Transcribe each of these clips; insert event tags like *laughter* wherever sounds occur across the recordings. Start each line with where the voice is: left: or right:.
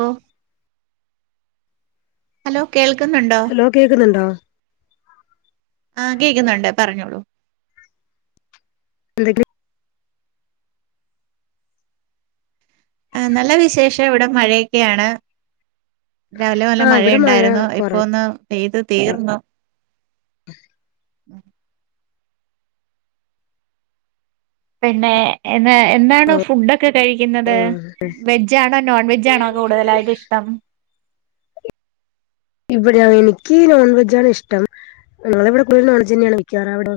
right: ഓ hello കേൾക്കുന്നുണ്ടോ?
left: അത് കേക്കുന്നുണ്ടോ?
right: ആ കേക്കുന്നുണ്ട് പറഞ്ഞോളൂ
left: എന്തക്കെ?
right: ആ നല്ല വിശേഷം ഇവിടെ മഴയൊക്കെയാണ് രാവിലെ നല്ല
left: ആ ഇവിടെ മഴ
right: മഴയുണ്ടായിരുന്നു ഇപ്പോ
left: കുറവ
right: ഒന്ന് പെയ്ത് തീർന്നു പിന്നെ എന്ന് എന്താണ് ഫുഡൊക്കെ കഴിക്കുന്നത്
left: ആ
right: വെജ് ജാണോ നോൺ വെജാണോ കൂടുതലായിട്ടിഷ്ടം
left: ഇവിടെ എനിക്ക് നോൺ വെജാണിഷ്ടം ഞങ്ങളെവിടെ കുറെ നോൺവെജെന്നെയാണ് വെക്കാറ് അവടോ?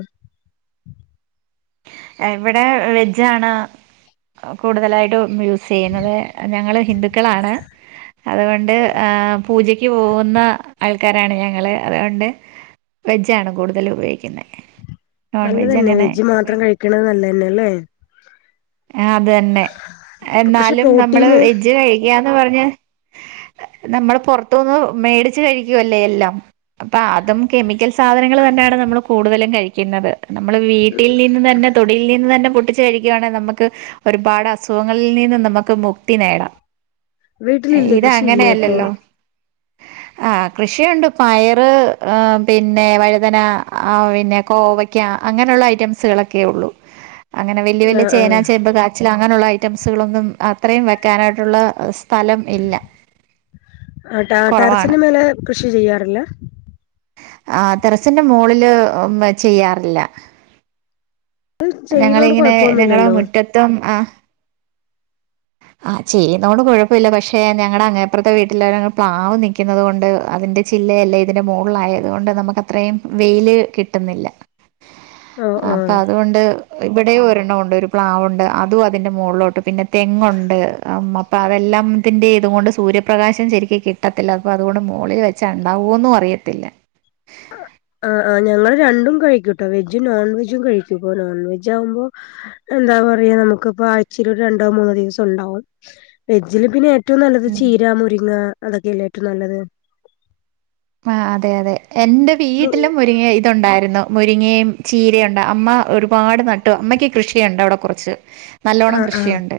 right: എവിടെ വെജാണ് കൂടുതലായിട്ടു യൂസെയ്യുന്നത് ഞങ്ങള് ഹിന്ദുക്കളാണ് അതുകൊണ്ട് ആഹ് പൂജക്ക് പോവുന്ന അൾ ക്കാരാണ് ഞങ്ങള് അതുകൊണ്ട് വെജാണ് കൂടുതലുപയോഗിക്കുന്നേ
left: നല്ലതന്നെ വെജ് മാത്രം കഴിക്കണത് നല്ലതന്നെല്ലേ
right: ആഹ് അത് തന്നെ
left: ഇപ്പൊ പക്ഷെ
right: എന്നാലും നമ്മള്
left: പ്രോട്ടീന്
right: വെജ് കഴിക്കാന്ന് പറഞ്ഞ് നമ്മള് പുറതൂന്ന് മേടിച്ച് കഴിക്കുവല്ലേ എല്ലാം അപ്പ അതും കെമിക്കൽ സാധനങ്ങള് തന്നാണ് നമ്മള് കൂടുതലും കഴിക്കുന്നത് നമ്മള് വീട്ടിൽ നിന്ന് തന്നെ തൊടിയിൽ നിന്ന് തന്നെ പൊട്ടിച്ച് കഴിക്കുകവാണെ നമ്മ ക് ഒരുപാട് അസുഖങ്ങളിൽ നിന്നും നമുക്ക് മുക്തി നേടാം
left: വീട്ടിലില്ലേ
right: ഇത്
left: കൃഷിയില്ലേ അപ്പൊ
right: അങ്ങനെയല്ലല്ലോ ആഹ് കൃഷിയുണ്ട് പയറ് ആഹ് പിന്നെ വഴുതന ആഹ് പിന്നെ കോവ ക്യാ അങ്ങനുള്ള ഐറ്റംസുകളൊക്കെയുള്ളൂ അങ്ങനെ വല്ല്യ
left: ആ
right: വല്ല്യ
left: ആ
right: ചേന മ്പ് കാച്ചിലങ്ങനുള്ള ഐറ്റംസുകളൊന്നും അത്രയും വെക്കാനായിട്ടുള്ള സ്ഥലം ഇല്ല
left: ആഹ് ടാ
right: കുറവാണ്.
left: ടറസിന് മേലെ കൃഷി ചെയ്യാറില്ലാ
right: ആഹ് ടറസിന്റെ മോളില് ഉം ചെയ്യാറില്ല
left: അത് ചെയ്യണോണ്ട്
right: ഞങ്ങളിങ്ങനെ ഞങ്ങളെ
left: കൊഴപ്പൊന്നുമില്ലല്ലോ
right: മുറ്റത്തും ആഹ് ആഹ ചെയ്യുന്നത കൊണ്ട് കുഴപ്പമില്ല ആഹ് ചെയ്തോണ്ട് കൊഴപ്പോല പക്ഷെ ഞങ്ങടെ അങ്ങേപ്പുറത്തെ വീട്ടില പ്ലാവ് നിക്കുന്നത് കൊണ്ട് അതിന്റെ ചില്ലയല്ലേ ഇതിന് മോളായത്കൊണ്ട് നമുക്കത്രയും വെയില് കിട്ടുന്നില്ല
left: ഓ
right: ആഹ്
left: ഓ
right: അപ്പത്കൊണ്ട് ഇവിടേഒരെണ്ണവുണ്ട് ഒരു പ്ലാവുണ്ട് അതൂഅതിന്റെ മോള്ളോട്ട് പിന്നെ തെങ്ങുണ്ട് അമ്മം പ്പതെല്ലാംത്തിൻ്റെ ഇതുകൊണ്ട് സൂര്യപ്രകാശം ശരിക്ക് കിട്ടത്തില്ല അപ്പ അതുകൊണ്ട് മോളില് വെച്ച ഉണ്ടാവുവോന്നും അറിയത്തില്ല
left: ആഹ് ആഹ് ഞങ്ങൾ രണ്ടും കഴിക്കൂട്ടോ വെജും നോൺ വെജും കഴിക്കൂപ്പനോൺ വെജാവുമ്പോ എന്താ പറയാ നമുക്കിപ്പ ആഴ്‌ചേലൊരു രണ്ടോ മൂന്നോ ദിവസം ഉണ്ടാവും വെജില് പിന്നെ ഏറ്റോം നല്ലത്
right: ഉം
left: ചീര മുരിങ്ങ അതൊക്കെയല്ലേ ഏറ്റോം നല്ലത്
right: ആഹ് അതെ അതെ എന്റെ വീട്ടിലും മുരിങ്ങയിതുണ്ടായിരുന്നു മുരിങ്ങയും ചീരയുണ്ട് അമ്മ ഒരുപാട് നട്ടു അമ്മക്ക് കൃഷിയുണ്ട് അവിടെ കുറച്ച് നല്ലോണ്ണം
left: ആഹ് ആഹ്
right: കൃഷിയുണ്ട്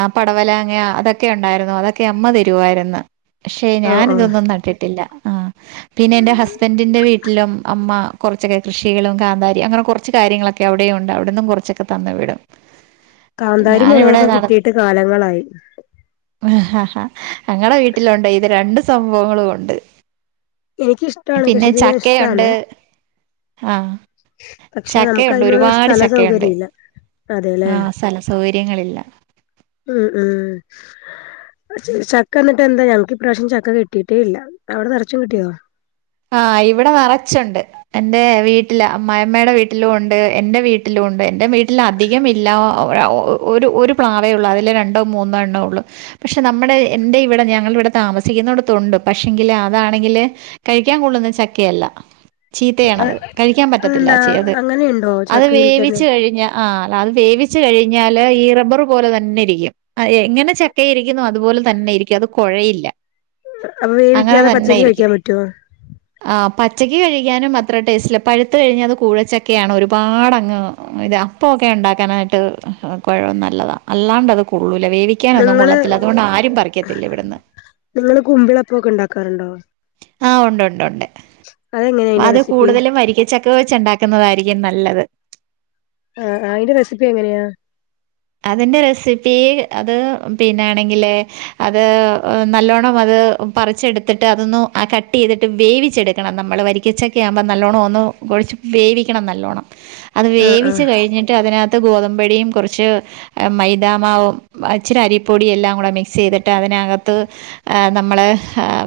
right: ആഹ് പടവലാങ്ങ അതൊക്കെ ഉണ്ടായിരുന്നു അതൊക്കെ അമ്മ തരുവായിരുന്നു ക്ഷെ
left: ആഹ് ആഹ്
right: ഞാനിതൊന്നും നട്ടിട്ടില്ല ആഹ് പിന്നെ എന്റെ ഹസ്ബൻറിന്റെ വീട്ടിലും അമ്മ. കുറച്ചൊക്കെ കൃഷികളും കാന്താരി അങ്ങനെ കുറച്ച് കാര്യങ്ങളൊക്കെ അവിടെ ഉണ്ട് അവിടെ നിന്നും കൊർ ച്ചൊക്കെ തന്നുവിടും.
left: കാന്താരി മുളകൊക്കെ കിട്ടിയിട്ട് കാലങ്ങളായി.
right: ഞങ്ങള വീട്ടിലുണ്ട് ഇത് രണ്ട് സംഭവങ്ങളും ഉണ്ട്.
left: എനിക്കിഷ്ടമാണ്
right: പിന്നെ
left: കൃഷി ചെയ്യാൻ
right: ചക്കയുണ്ട്
left: ഇഷ്ടാണ്.
right: ആ
left: പക്ഷെ നമുക്ക്
right: ചക്കയുണ്ട്
left: അതിനുള്ള
right: ഒരുപാട്
left: സ്ഥല
right: ചക്കയുണ്ട്
left: സൗകര്യം ഇല്ല അതെലേ.
right: ആ സ്ഥല സൗകര്യങ്ങളില്ല.
left: ഉം ഉം ചക്ക എന്നിട്ട് എന്താ ഞങ്ങക്ക് ഇപ്രാവശ്യം ചക്ക കി ട്ടിയിട്ടേ ഇല്ല അവിടെ നിറച്ചും കിട്ടിയോ.
right: ആഹ് ഇവിടെ നറച്ചുണ്ട്. എന്റെ വീട്ടില് അമ്മായമ്മ യുടെ വീട്ടിലും ഉണ്ട് എന്റെ വീട്ടിലും ഉണ്ട് എന്റെ വീട്ടിലധികംല്ല. ഒരു ഒരു പ്ലാവേ ഉള്ളൂ അതിൽ രണ്ടോ മൂന്നോ എണ്ണം ഉള്ളൂ. പക്ഷെ നമ്മുടെ എന്റെ ഇവിടെ ഞങ്ങ ഇവിടെ താമസിക്കുന്നോടത്തൊണ്ട് പക്ഷെങ്കില് അതാണെങ്കില്. കഴിക്കാൻ കൊള്ളുന്ന ചക്കയല്ല. ചീത്തയാണത് കഴിക്കാം പറ്റത്തില്ല
left: അതെന്താ
right: ചെയത്
left: അങ്ങനെയുണ്ടോ
right: അത്
left: ചക്കയിൽ തന്നെ
right: വേവിച്ച് കഴിഞ്ഞ. ആ അല്ല അത് വേവിച്ചു കഴിഞ്ഞാല് ഈ റബ്ബറ് പോലെ തന്നെ ഇരിക്കും. എങ്ങനെ ചക്കയിരിക്കുന്നു അതുപോലെ തന്നെ ഇരിക്കും അത് കൊഴയില്ല.
left: അപ്പൊ വേവിക്യാതെ പച്ചക്ക് കഴിക്യാം പറ്റൊ
right: ആ പച്ചക്ക് കഴിക്യാനും അത്ര ടേസ്റ്റില്ല പഴുത്ത കഴിഞ്ഞാ അത് കൂഴച്ചക്കെയാണ് ഒരു പാടങ് ഇതാ പൊക ഇണ്ടാക്കാനായിട്ട് കുഴം നല്ലതാ അല്ലാണ്ടത് കൊള്ളൂല വേവി ക്ക്യാനൊന്നും
left: നിങ്ങള്
right: കൊള്ളത്തില്ല അതുകൊണ്ട് ആരും പറിക്കത്തില്ല ഇവിടന്ന്.
left: നിങ്ങള് കുമ്പിള അപ്പൊക്ക ഇണ്ടാക്കാറുണ്ടോ
right: ആ ഉണ്ട് ഉണ്ട് ഉണ്ട്
left: അതെങ്ങനെയാ അയിന്റെ
right: അത്
left: റെസിപ്പി
right: കൂടുതലും വരിക്കച്ച ക്ക വെച്ച ഇണ്ടാക്കുന്നതായിരിക്കും നല്ലത്.
left: ആ ആ അയിന്റെ റെസിപ്പി എങ്ങനെയാ
right: അതിന്റെ റെസിപ്പി അത് പിന്നാണെങ്കില്. അത് നല്ലോണം അത് പറിച്ചെടുത്തിട്ട് അതന്നു കട്ട് ചെയ്ത്ട്ട് വേവിച്ചെടുക്കണം നമ്മള് വരി ക്ക്യ ചക്ക ആവുമ്പം നല്ലോണം ഒന്ന് കുഴച്ച് വേവിക്കണം നല്ലോണം അത്
left: ആഹ് ആഹ്
right: വേവിച്ച് കഴിഞ്ഞിട്ട് അതിനകത്ത് ഗോതമ്പടിം കൊർച്. മൈദാ മാവും ഇച്ചിരി അരിപ്പൊടി എല്ലാം കൂടെ മിക്സ് ചെയ്ത്ട്ട് അതിനകത്ത്. ആ നമ്മള്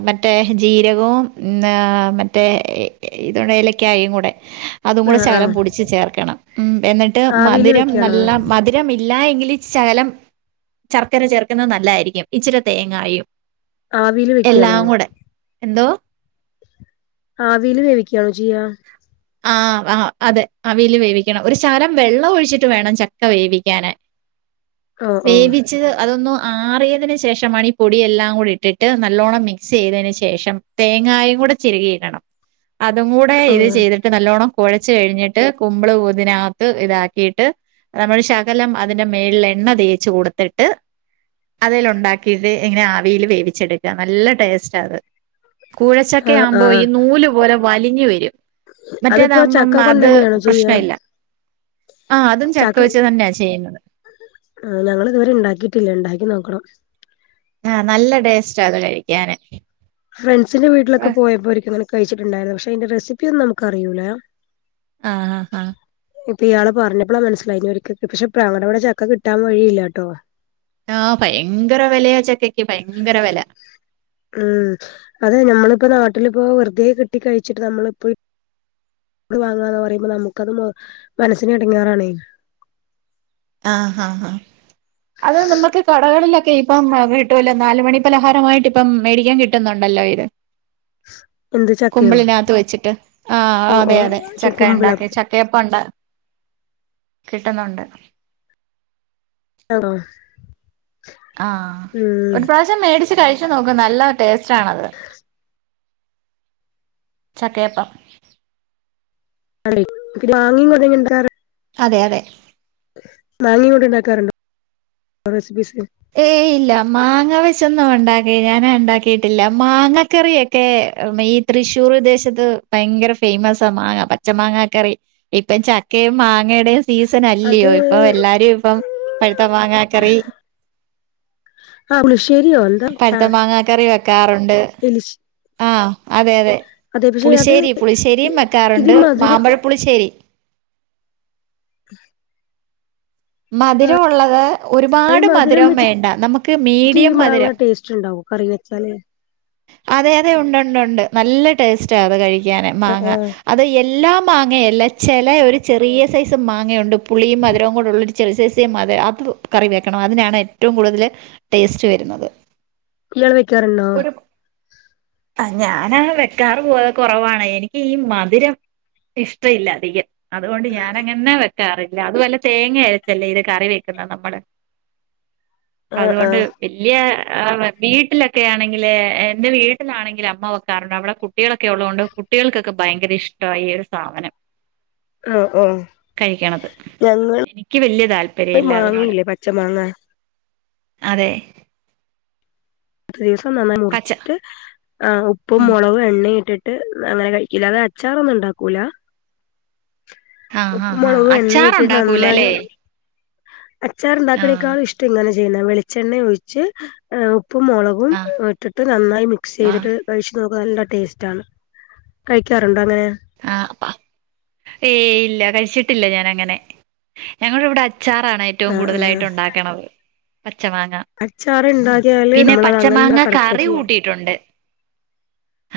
right: മറ്റേ ജീരകവും മറ്റേ. ഇതൂടെ ഏലക്കായും കൂടെ അതും കൂടെ
left: ആഹ്
right: ഷകലം
left: ആഹ്
right: പൊടിച്ച് ചേർക്കണം ഉം എന്നി ട്ട്
left: ആവില്
right: മധുരം
left: വെക്കാണോ
right: നല്ല മധ് രം ഇല്ല എങ്കില് ഷകലം ചർക്കര ചേർക്കുന്നത് നല്ലതായിരിക്കും ഇച്ചിരി തേങ്ങായും. എല്ലാം കൂടെ, എന്തോ
left: ആവീല് വേവിക്ക്യാണോ ചെയ്യാ
right: ആ ആ അതെ ആവീല് വേവിക്കണം ഒരു ശകലം വെള്ളം ഒഴിച്ചിട്ട് വേണം ചക്ക വേവിക്കാന്.
left: ഓഹ് ഓഹ്
right: വേവി ച്ചത് അതൊന്ന് ആറിയതിന് ശേഷമാണ് ഈ പൊടിയല്ലാം കൂടി ഇട്ടിട്ട് നല്ലോണം മിക്സ് ചെയ്തെന് ശേഷം. തേങ്ങായും കൂടെ ചിരകി ഇടണം അതും കൂടെ ഇത്
left: ഓഹ്
right: ചെയ്തി ട്ട് നല്ലോണം കോഴച് കഴിഞ്ഞിട്ട് കുമ്പള് ഊതിനകത്ത് ഇതാക്കിയിട്ട്. നമ്മള് ശകലം അതിന്റെ മേളില് എണ്ണ തേച്ച് കൊട്ത്തിട്ട്. അതില് ഉണ്ടാക്കിട്ട് ഇങ്ങനെ ആവീല് വേവിച്ചെടുക്കാ നല്ല ടേസ്റ്റ അത്. കുഴചക്ക
left: ആഹ്
right: ആവുമ്പോ ഈ
left: ആഹ്
right: നൂല് പോലെ വലിഞ് വ
left: അതിപ്പോ
right: മറ്റേതാവുമ്പം
left: ചക്ക
right: അത്
left: കൊണ്ടന്നെയാണോ
right: പ്രശ്ന
left: ചെയ്യാ
right: ഇല്ല ആ അതും ചക്ക വച് തന്നെയാ ചെയ്യുന്നത്.
left: ആ ഞങ്ങള് ഇതുവരെ ഇണ്ടാക്കിയിട്ടില്ല ഇണ്ടാക്കി നോക്കണം.
right: ആ നല്ല ടേസ്റ്റാ അത് കഴിക്കാന്.
left: ഫ്രണ്ട്സിന്റെ വീട്ടിലൊക്ക
right: ആഹ്
left: പോയപ്പോ ഒരിക്ക് ഇങ്ങനെ കഴിച്ചിട്ടുണ്ടായിരുന്നു പക്ഷെ അയ് ന്റെ റെസിപ്പി ഒന്നും നമുക്ക് അറിയൂല.
right: ആ ആ അ
left: ഇപ്പൊ ഇയാള് പർഞ്ഞപ്പളാ മൻസിലായത് ഇഞ് *unintelligible* പക്ഷെ പ്രാ *unintelligible* ളുടെ ഇവടെ ചക്ക കിട്ടാൻ വഴിയില്ലാട്ടോ
right: ആ ഭയങ്കര വെലയാ ചക്കക്ക് ഭയങ്കര വെല
left: ഉം അതെ ഞമ്മള്പ്പ നാട്ടിലിപ്പോ വെർതെ കിട്ടി കഴിച്ചിട്ട് നമ്മള്പ്പോ ട് വാങ്ങാന്ന് പറയുമ്പോ നമുക്കത് മനസ്സിന് എടങ്ങെറാണേ
right: ആ ഹാ ഹ അത് നമുക്ക് കടകളിലൊക്കെ ഇപ്പം കിട്ടൂല്ലൊ നാല് മണി പലഹാരമായിട്ട് ഇപ്പം മേടിക്കാൻ കിട്ടുന്നുണ്ടല്ലോ ഇത്
left: *inaudible* എന്ത് ചക്കയോ
right: കുമ്പിളിനകത്ത് വെച്ചിട്ട് ആഹ്
left: ഓ
right: അതെ
left: ഓ
right: അതെ ചക്ക
left: കുമ്പിള
right: ഉണ്ടാക്കി ച കേപ്പുണ്ട് കിട്ടുന്നുണ്ട്
left: ആണോ
right: ആഹ്
left: ഉം
right: ഒരു പ്രാവശ്യം മേടിച്ച് കഴിച്ചു നോക്കു നല്ല ടേസ്റ്റ് ആണത് ചക്കയപ്പം
left: അല്ലേ മാങ്ങേ *unintelligible*
right: അതെ അതെ
left: മാങ്ങ കൂടി ഉണ്ടാക്കാറുണ്ടോ റെസിപ്പീസ്
right: ഏയ് ഇല്ല മാങ്ങ വെച്ചൊന്നും ഉണ്ടാക്കില്ല ഞാന് ഉണ്ടാക്കിയിട്ടില്ല മാങ്ങക്കറിയൊക്കെ *unintelligible* തൃശ്ശൂർ ദേശത്ത് ഭയങ്കര ഫേമസ മാങ്ങ പച്ച മാങ്ങ കറി ഇപ്പം ച ക്കയും മാങ്ങയുടെ സീസൺ
left: അത്
right: അല്ലയോ ഇപ്പൊ എല്ലാരും ഇപ്പം പഴുത്ത മാങ്ങ കറി
left: ആഹ് പുളിശ്ശേരി
right: പഴുത്ത മാങ്ങ കറി വെക്കാറുണ്ട്
left: എലിശ്
right: ആഹ് അതെ അതെ
left: അതെ പക്ഷെ അത്
right: പുളിശ്ശേരി പുളിശ്ശേരിയും
left: ഇത്
right: വെക്കാറുണ്ട്
left: മധുരം
right: മാമ്പഴ പുളിശേരി
left: *inaudible*
right: മധുരം ഉള്ളത്
left: ഈ
right: ഒരുപാട് മധുരം
left: വെച്ചിട്ട്
right: വേണ്ട നമുക്ക്
left: ഈ
right: മീഡിയം
left: മാങ്ങ
right: മധുരം
left: ടേസ്റ്റ് ഉണ്ടാവോ കറിക്ക് *unintelligible*
right: അതെ അതെ ഉണ്ട്ണ്ട് ഉണ്ട് നല്ല ടേസ്റ്റ അത് കഴിക്കാന്
left: ആഹ്
right: മാങ്ങ
left: ആഹ്
right: അത് എല്ലാം മാങ്ങ എല്ല ചെല ഒരു ചെറിയ സൈസ് മാങ്ങയുണ്ട് പുളിയും മധുരവും കൂടെ ഉള്ള ചെറി *unintelligible* അത് കറി വെക്കണം അതിനാണ് ഏറ്റവും കൂടുതൽ ടേസ്റ്റ് വരുന്നത്
left: ഇങ്ങള് വെക്കാറുണ്ടോ?
right: ആഹ് ഞാനങ്ങനെ വെക്കാറ് പോ കുറവാണ് എനിക്ക് ഈ മധുരം ഇഷ്ട ഇല്ല അധികം അതുകൊണ്ട് ഞാനങ്ങനെന്നെ വെക്കാറില്ല അതുപലെ തേങ്ങ അര ച്ചല്ലെ ഇത് കറി വെക്കുന്ന നമ്മള്
left: ആഹ്
right: അതുകൊണ്ട്
left: ആഹ്
right: വലിയ വീട്ടിലൊക്കെ ആണെങ്കിൽ എന്റെ വീട്ടിലാണെങ്കിൽ അമ്മ വെക്കാറുണ്ട് അവിടെ കു ട്ടികളൊക്കെ ഉള്ളത് കൊണ്ട് കുട്ടികൾക്കൊക്കെ ഭയങ്കര ഇഷ്ടാ ഈ ഒരു സാധനം
left: ആഹ് ഓഹ്
right: കഴിക്കണത്
left: ഞങ്ങൾ
right: എനിക്ക് വല്യ താല്പര്യം
left: അഹ്
right: ഇല്ല അതിനോട്
left: മാങ്ങയില്ലേ പച്ച മാങ്ങ
right: അതെ
left: ദിവസം നന്നായി
right: പച്ച
left: മുറിച്ചിട്ട് ആഹ് ഉപ്പും
right: ഉം
left: മുളകും എണ്ണയിട്ടി ട്ട് അങ്ങനെ കഴിക്കില അത് അച്ചാറൊന്നും ഉണ്ടാക്കൂല
right: ആഹ്
left: ഉപ്പ്
right: ആഹ് ആഹ്
left: മുളകും എണ്ണയും ഇട്ടിട്ട്
right: അച്ചാറുണ്ടാക്കൂല
left: നന്നായി
right: അല്ലേ
left: അച്ചാർ
right: ആഹ്
left: ഉണ്ടാക്കണേക്കാളും ഇഷ്ടം ഇങ്ങനെ ചെയ്യുന്ന വെളിച്ചെണ്ണ ഒഴിച്ച് ഏഹ് ഉപ്പും മുളകും
right: ആഹ്
left: ഇട്ടിട്ട് നന്നായി മിക്സ്
right: ആഹ്
left: ചെയ്തിട്ട് കഴിച്ച് നോക്ക് നല്ല ടേസ്റ്റ് ആണ് കഴിക്കാറുണ്ടോ അങ്ങനെ?
right: ആഹ് ഏയ് ഇല്ല കഴിച്ചിട്ടില്ല ഞാനങ്ങനെ ഞങ്ങളിവിടെ അച്ചാറാണ് ഏറ്റവും
left: ആഹ് ആഹ്
right: കൂടുതലായിട്ട് ഉണ്ടാക്കണത് പച്ച മാങ്ങ
left: അച്ചാറ് ഇണ്ടാക്കിയാല്
right: പിന്നെ
left: നമ്മളത്
right: പച്ച മാങ്ങ
left: അങ്ങനെ കടക്ക
right: കറി
left: ചെയ്യാ
right: കൂട്ടിയിട്ടുണ്ട്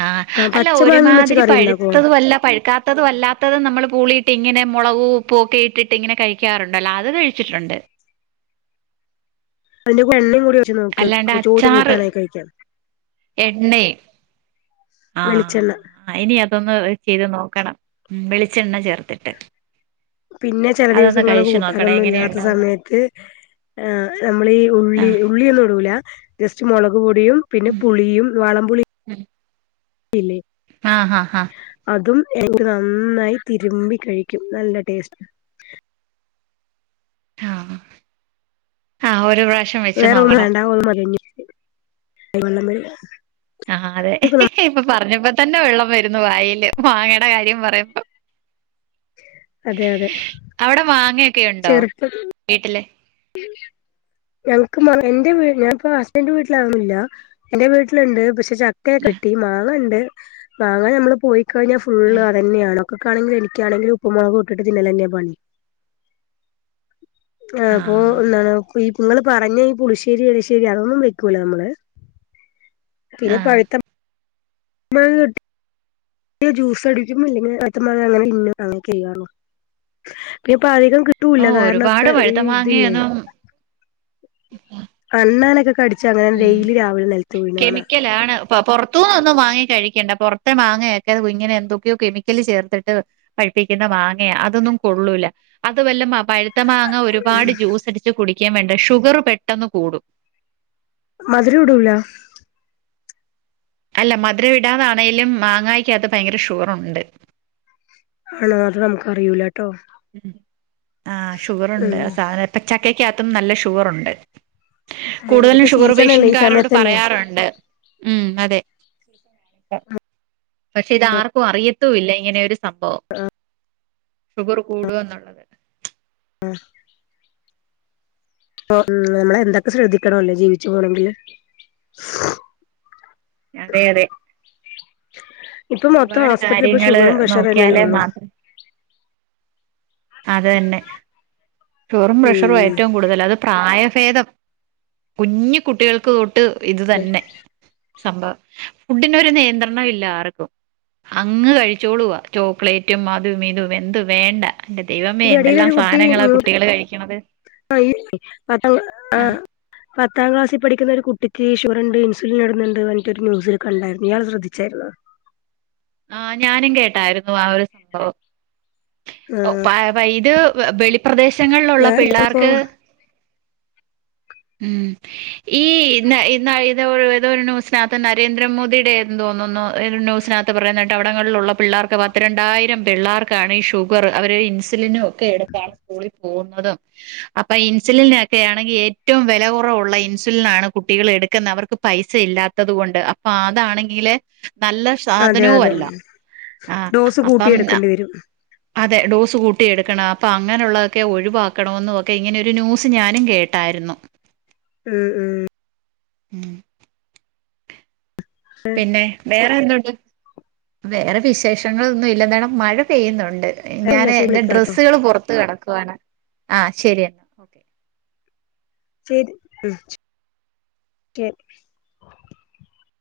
right: ആഹ് അല്ല
left: പച്ച മാങ്ങയും വെച്ച്
right: ഒരുമാതിരി
left: കറി ഉണ്ടാക്കോ
right: പഴുപ്പ് ല്ല പഴുക്കാത്തതും അല്ലാത്തതും നമ്മൾ പൂളിയിട്ട് ഇങ്ങനെ മുളകു ഉപ്പും ഒക്കെ ഇട്ടിട്ട് ഇങ്ങനെ കഴിക്കാറുണ്ടല്ലോ അത് ക ഴിച്ചിട്ടുണ്ട്
left: അതിന്റെ കൂടെ എണ്ണയും കൂടി ഒഴിച്ച് നോക്ക്
right: അല്ലാണ്ട്
left: ചൂട് കൂട്ടാനായി കഴിക്കാം
right: എണ്ണ ആഹ്
left: വെളിച്ചെണ്ണ
right: ആ ഇനി അതൊന്ന് ചെയ്ത് നോക്കണം വെളിച്ചെണ്ണ ചേർത്തിട്ട്
left: പിന്നെ ചില
right: അതൊന്ന്
left: ദിവസങ്ങള്
right: കഴിച്ചു നോക്കണേ
left: കൂട്ടാലൊന്നും ഇല്ലാത്ത
right: എങ്ങനെയുണ്ടോന്നറിയാൻ
left: സമയത്ത് ആഹ് നമ്മളീ ഉള്ളി ഉള്ളിയൊന്നും ഇടുല ജസ്റ്റ് മുളക് പൊടിയും പിന്നെ പുളിയും വാളം പുളി
right: ഉം
left: ഇല്ലെ
right: ആഹ് ആഹ് ആഹ്
left: അതും എനിക്ക് നന്നായി തിരുമ്പി കഴിക്കും നല്ല ടേസ്റ്റ്
right: ആഹ് ആഹ് ഒരു പ്രാവശ്യം വെച്ച്
left: വേറെ ഒന്നും
right: നോക്കണം
left: വേണ്ട ഒന്നും മതിയെങ്കിൽ *unintelligible*
right: ആഹ് അതെ ഇപ്പൊ പറഞ്ഞപ്പോ തന്നെ വെള്ളം വരുന്നു വായില് മാങ്ങയുടെ കാര്യം പറയുമ്പം
left: അതെ അതെ
right: അവിടെ മാങ്ങൊക്കെുണ്ടോ
left: ചെറുപ്പം
right: വീട്ടില്
left: ഞങ്ങക്ക് എന്റെ വീട്ടി ഞാനിപ്പോ ഹസ്ബന്റ് വീട്ടില് അതെന്നും ഇല്ല എന്റെ വീട്ടിലുണ്ട് പക്ഷെ ചക്കയ
right: ആഹ്
left: കിട്ടി മാങ്ങ ഉണ്ട് വാങ്ങൻ നമ്മള് പോയിഴിഞ്ഞാ ഫുള്
right: ആഹ്
left: അതന്നെയാണ് മക്കക്കാണെങ്കില എനിക്കാണെങ്കില ഉപ്പ മുളക് ഇട്ടിട്ട് തിന്നലെനെന്നെ പണി ആഹ് അപ്പോ എന്താണ് ഈ നിങ്ങള് പറഞ്ഞ ഈ പുളിശ്ശേരി എരിശ്ശേരി അതൊന്നും വെക്കൂല്ലേ നമ്മള് പിന്നെ
right: ആഹ്
left: പഴുത്ത മാങ്ങ കിട്ടാ ജൂസ്ടിക്കും അല്ലെങ്കിൽ പഴുത്ത മാങ്ങ അങ്ങനെ *unintelligible* ചെയ്യാറു പിന്നെപ്പൊ അധികം കിട്ട കിട്ടൂല്ല
right: ഓ ഒരുപാട്
left: കാരണൊക്കെ ഈ
right: പഴുത്ത
left: ഇതില്ലേ
right: ഉ
left: അണ്ണാനൊക്കെ കടിച്ചച്ച് അങ്ങനെ ഡെയിലി രാവില നിലത്ത് വീണു കാണാ
right: ലാണ് അ പുറത്തുന്നു ഒന്നും വാങ്ങി കഴിക്കണ്ട പുറത്തെ വാങ്ങിയക്ക ഇങ്ങനെ എന്തൊക്കെയോ കെമിക്കല് ചേർത്തിട്ട് പഴിപ്പിക്കുന്ന മാങ്ങയ അതൊന്നും കൊള്ളൂല അത് വല്ലം പഴ പഴുത്ത മാങ്ങ ഒരുപാട് ജ്യൂസ് അടിച്ച് കുടിക്കാൻ വേണ്ട ഷുഗർ പെട്ടെന്ന് കൂടും
left: മധുരം ഇടൂല്ല
right: അല്ല മധുര ഇടാതൊണെങ്കലും മാങ്ങായ്ക്ക അകത്തു ഭയങ്കരം ഷുകറുണ്ട്
left: ആണോ അത് നമുക്ക് അറിയൂല കേട്ടോ
right: ആ ഷുഗറുണ്ട് സാധ ചക്കക്കകത്തും നല്ല ഷുഗറുണ്ട് കൂടുതലും
left: ഇതിപ്പോ
right: ഷുഗർ
left: സീസണല്ലേ ഈ
right: പേഷ്യന്റുകാരോട്
left: സമയത്തല്ലേ
right: പറയാറുണ്ട് ഉം അതെ പക്ഷെ ഇത് ആർക്കും അറിയത്ത ഇല്ല ഇങ്ങനെ ഒരു സംഭവം ഷുഗർ കൂടുക എന്നുള്ളത്
left: ആഹ് ഉം നമ്മള് എന്തൊക്കെ ശ്രദ്ധിക്കണല്ലോ ജീവിച്ചു പോണമെങ്കില്
right: അതെ അതെ
left: ഇപ്പ മൊത്തം
right: ഒരുപാട്
left: ഹോസ്പിറ്റല ഇപ്പ
right: കാര്യങ്ങള്
left: ഷുഗറും പ്രഷറും തന്നെയ
right: നോക്കിയാലേ
left: ഒള്ളൂ
right: മാത്രം അത് തന്നെ ഷുഗറും പ്രഷറും
left: ഉം
right: ഏറ്റവും കൂടുതൽ അത് പ്രായഭേദം കുഞ്ഞ് കുട്ടികൾക്ക് തെട്ട് ഫുഡ്‌ ഇത് തന്നെ സംഭവം ഫുഡിനൊരു നിയന്ത്രണം ഇല്ല ആർക്കും അങ്ങ് കഴിച്ചോളുവ ചോക്ലേറ്റും അതും ഇതും എന്ത് വേണ്ട എന്റെ ദൈവം
left: ഈ എടിയിലൊരു കുട്ടി ആ പ ആ
right: ആഹ്
left: പത്താം ക്ലാസി പഠിക്കുന്ന ഒരു കുട്ടിക്ക് ഷുഗറുണ്ട് ഇൻസുലിനിടണ് ണ്ട് പറഞ്ഞിട്ട് ഒരു ന്യൂസില് കണ്ടായിരുന്നു ഇയാൾ ശ്രദ്ധിച്ചായിരുന്നോ
right: ആഹ് ഞാനും കേട്ടായിരുന്നു ആ ഒരു സംഭവം
left: ആഹ്
right: പ പ ഇത് വെളിപ്രദേശങ്ങളിലുള്ള
left: ഞാൻ ഇപ്പോ
right: പിള്ളാർക്ക് ഉം ഈ ന ന ഇത് ഏതോ ഒരു ന്യൂസിനാത്ത് നരേന്ദ്രമോദിയുടേന്ന് തോന്നുന്നു ഒരു ന്യൂസിനാ ത്ത പറയുന്ന കേട്ടവിടങ്ങളിലുള്ള പിള്ളാർക്ക് പത്ത് രണ്ടായിരം പിള്ളാർക്കാണ് ഈ ഷു ഷുഗർ അവര് ഇൻസുലിനും ഒക്കെ എടുത്താണ് സ്കൂളി പോകുന്നതും അപ്പൊ ഇൻസുലിന് ഒക്കെ ആണെങ്കി ഏറ്റവും വെലകുറവുള്ള ഇൻസുലിനാണ് കുട്ടികൾ എടുക്കുന്നെ അവർക്ക് പൈസ ഇല്ലാത്തത് കൊണ്ട് അപ്പൊ അതാണെങ്കില് നല്ല
left: അതെ
right: സാധനോം
left: അതെ
right: അല്ല ആഹ്
left: ഡോസ് കൂട്ടി
right: അപ്പം
left: എടുക്കേണ്ടി വരും
right: അതെ ഡോസ് കൂട്ടിയെടുക്കണം അപ്പം അങ്ങനെയുള്ളതൊക്കെ ഒഴിവാക്കണം എന്നുവൊക്കെ ഇങ്ങനെ ഒരു ന്യൂസ് ഞാനും കേട്ടായിരുന്നു
left: ഉം ഉം
right: ഉം പിന്നെ വേറെ എന്തുണ്ട് വേറെ വിശേഷങ്ങളൊന്നും ഇല്ല ന്താണ് മഴ പെയ്യുന്നുണ്ട്
left: എന്നാ
right: ഞാന്
left: ശരി
right: എന്റെ
left: വിളിക്കാട്ടോ
right: ഡ്രെസ്സുകള് പുറത്ത് കെടക്കുവാണ് ആഹ് ശരിയെന്നാ ഓക്കെ
left: ശരി ഉം ശരി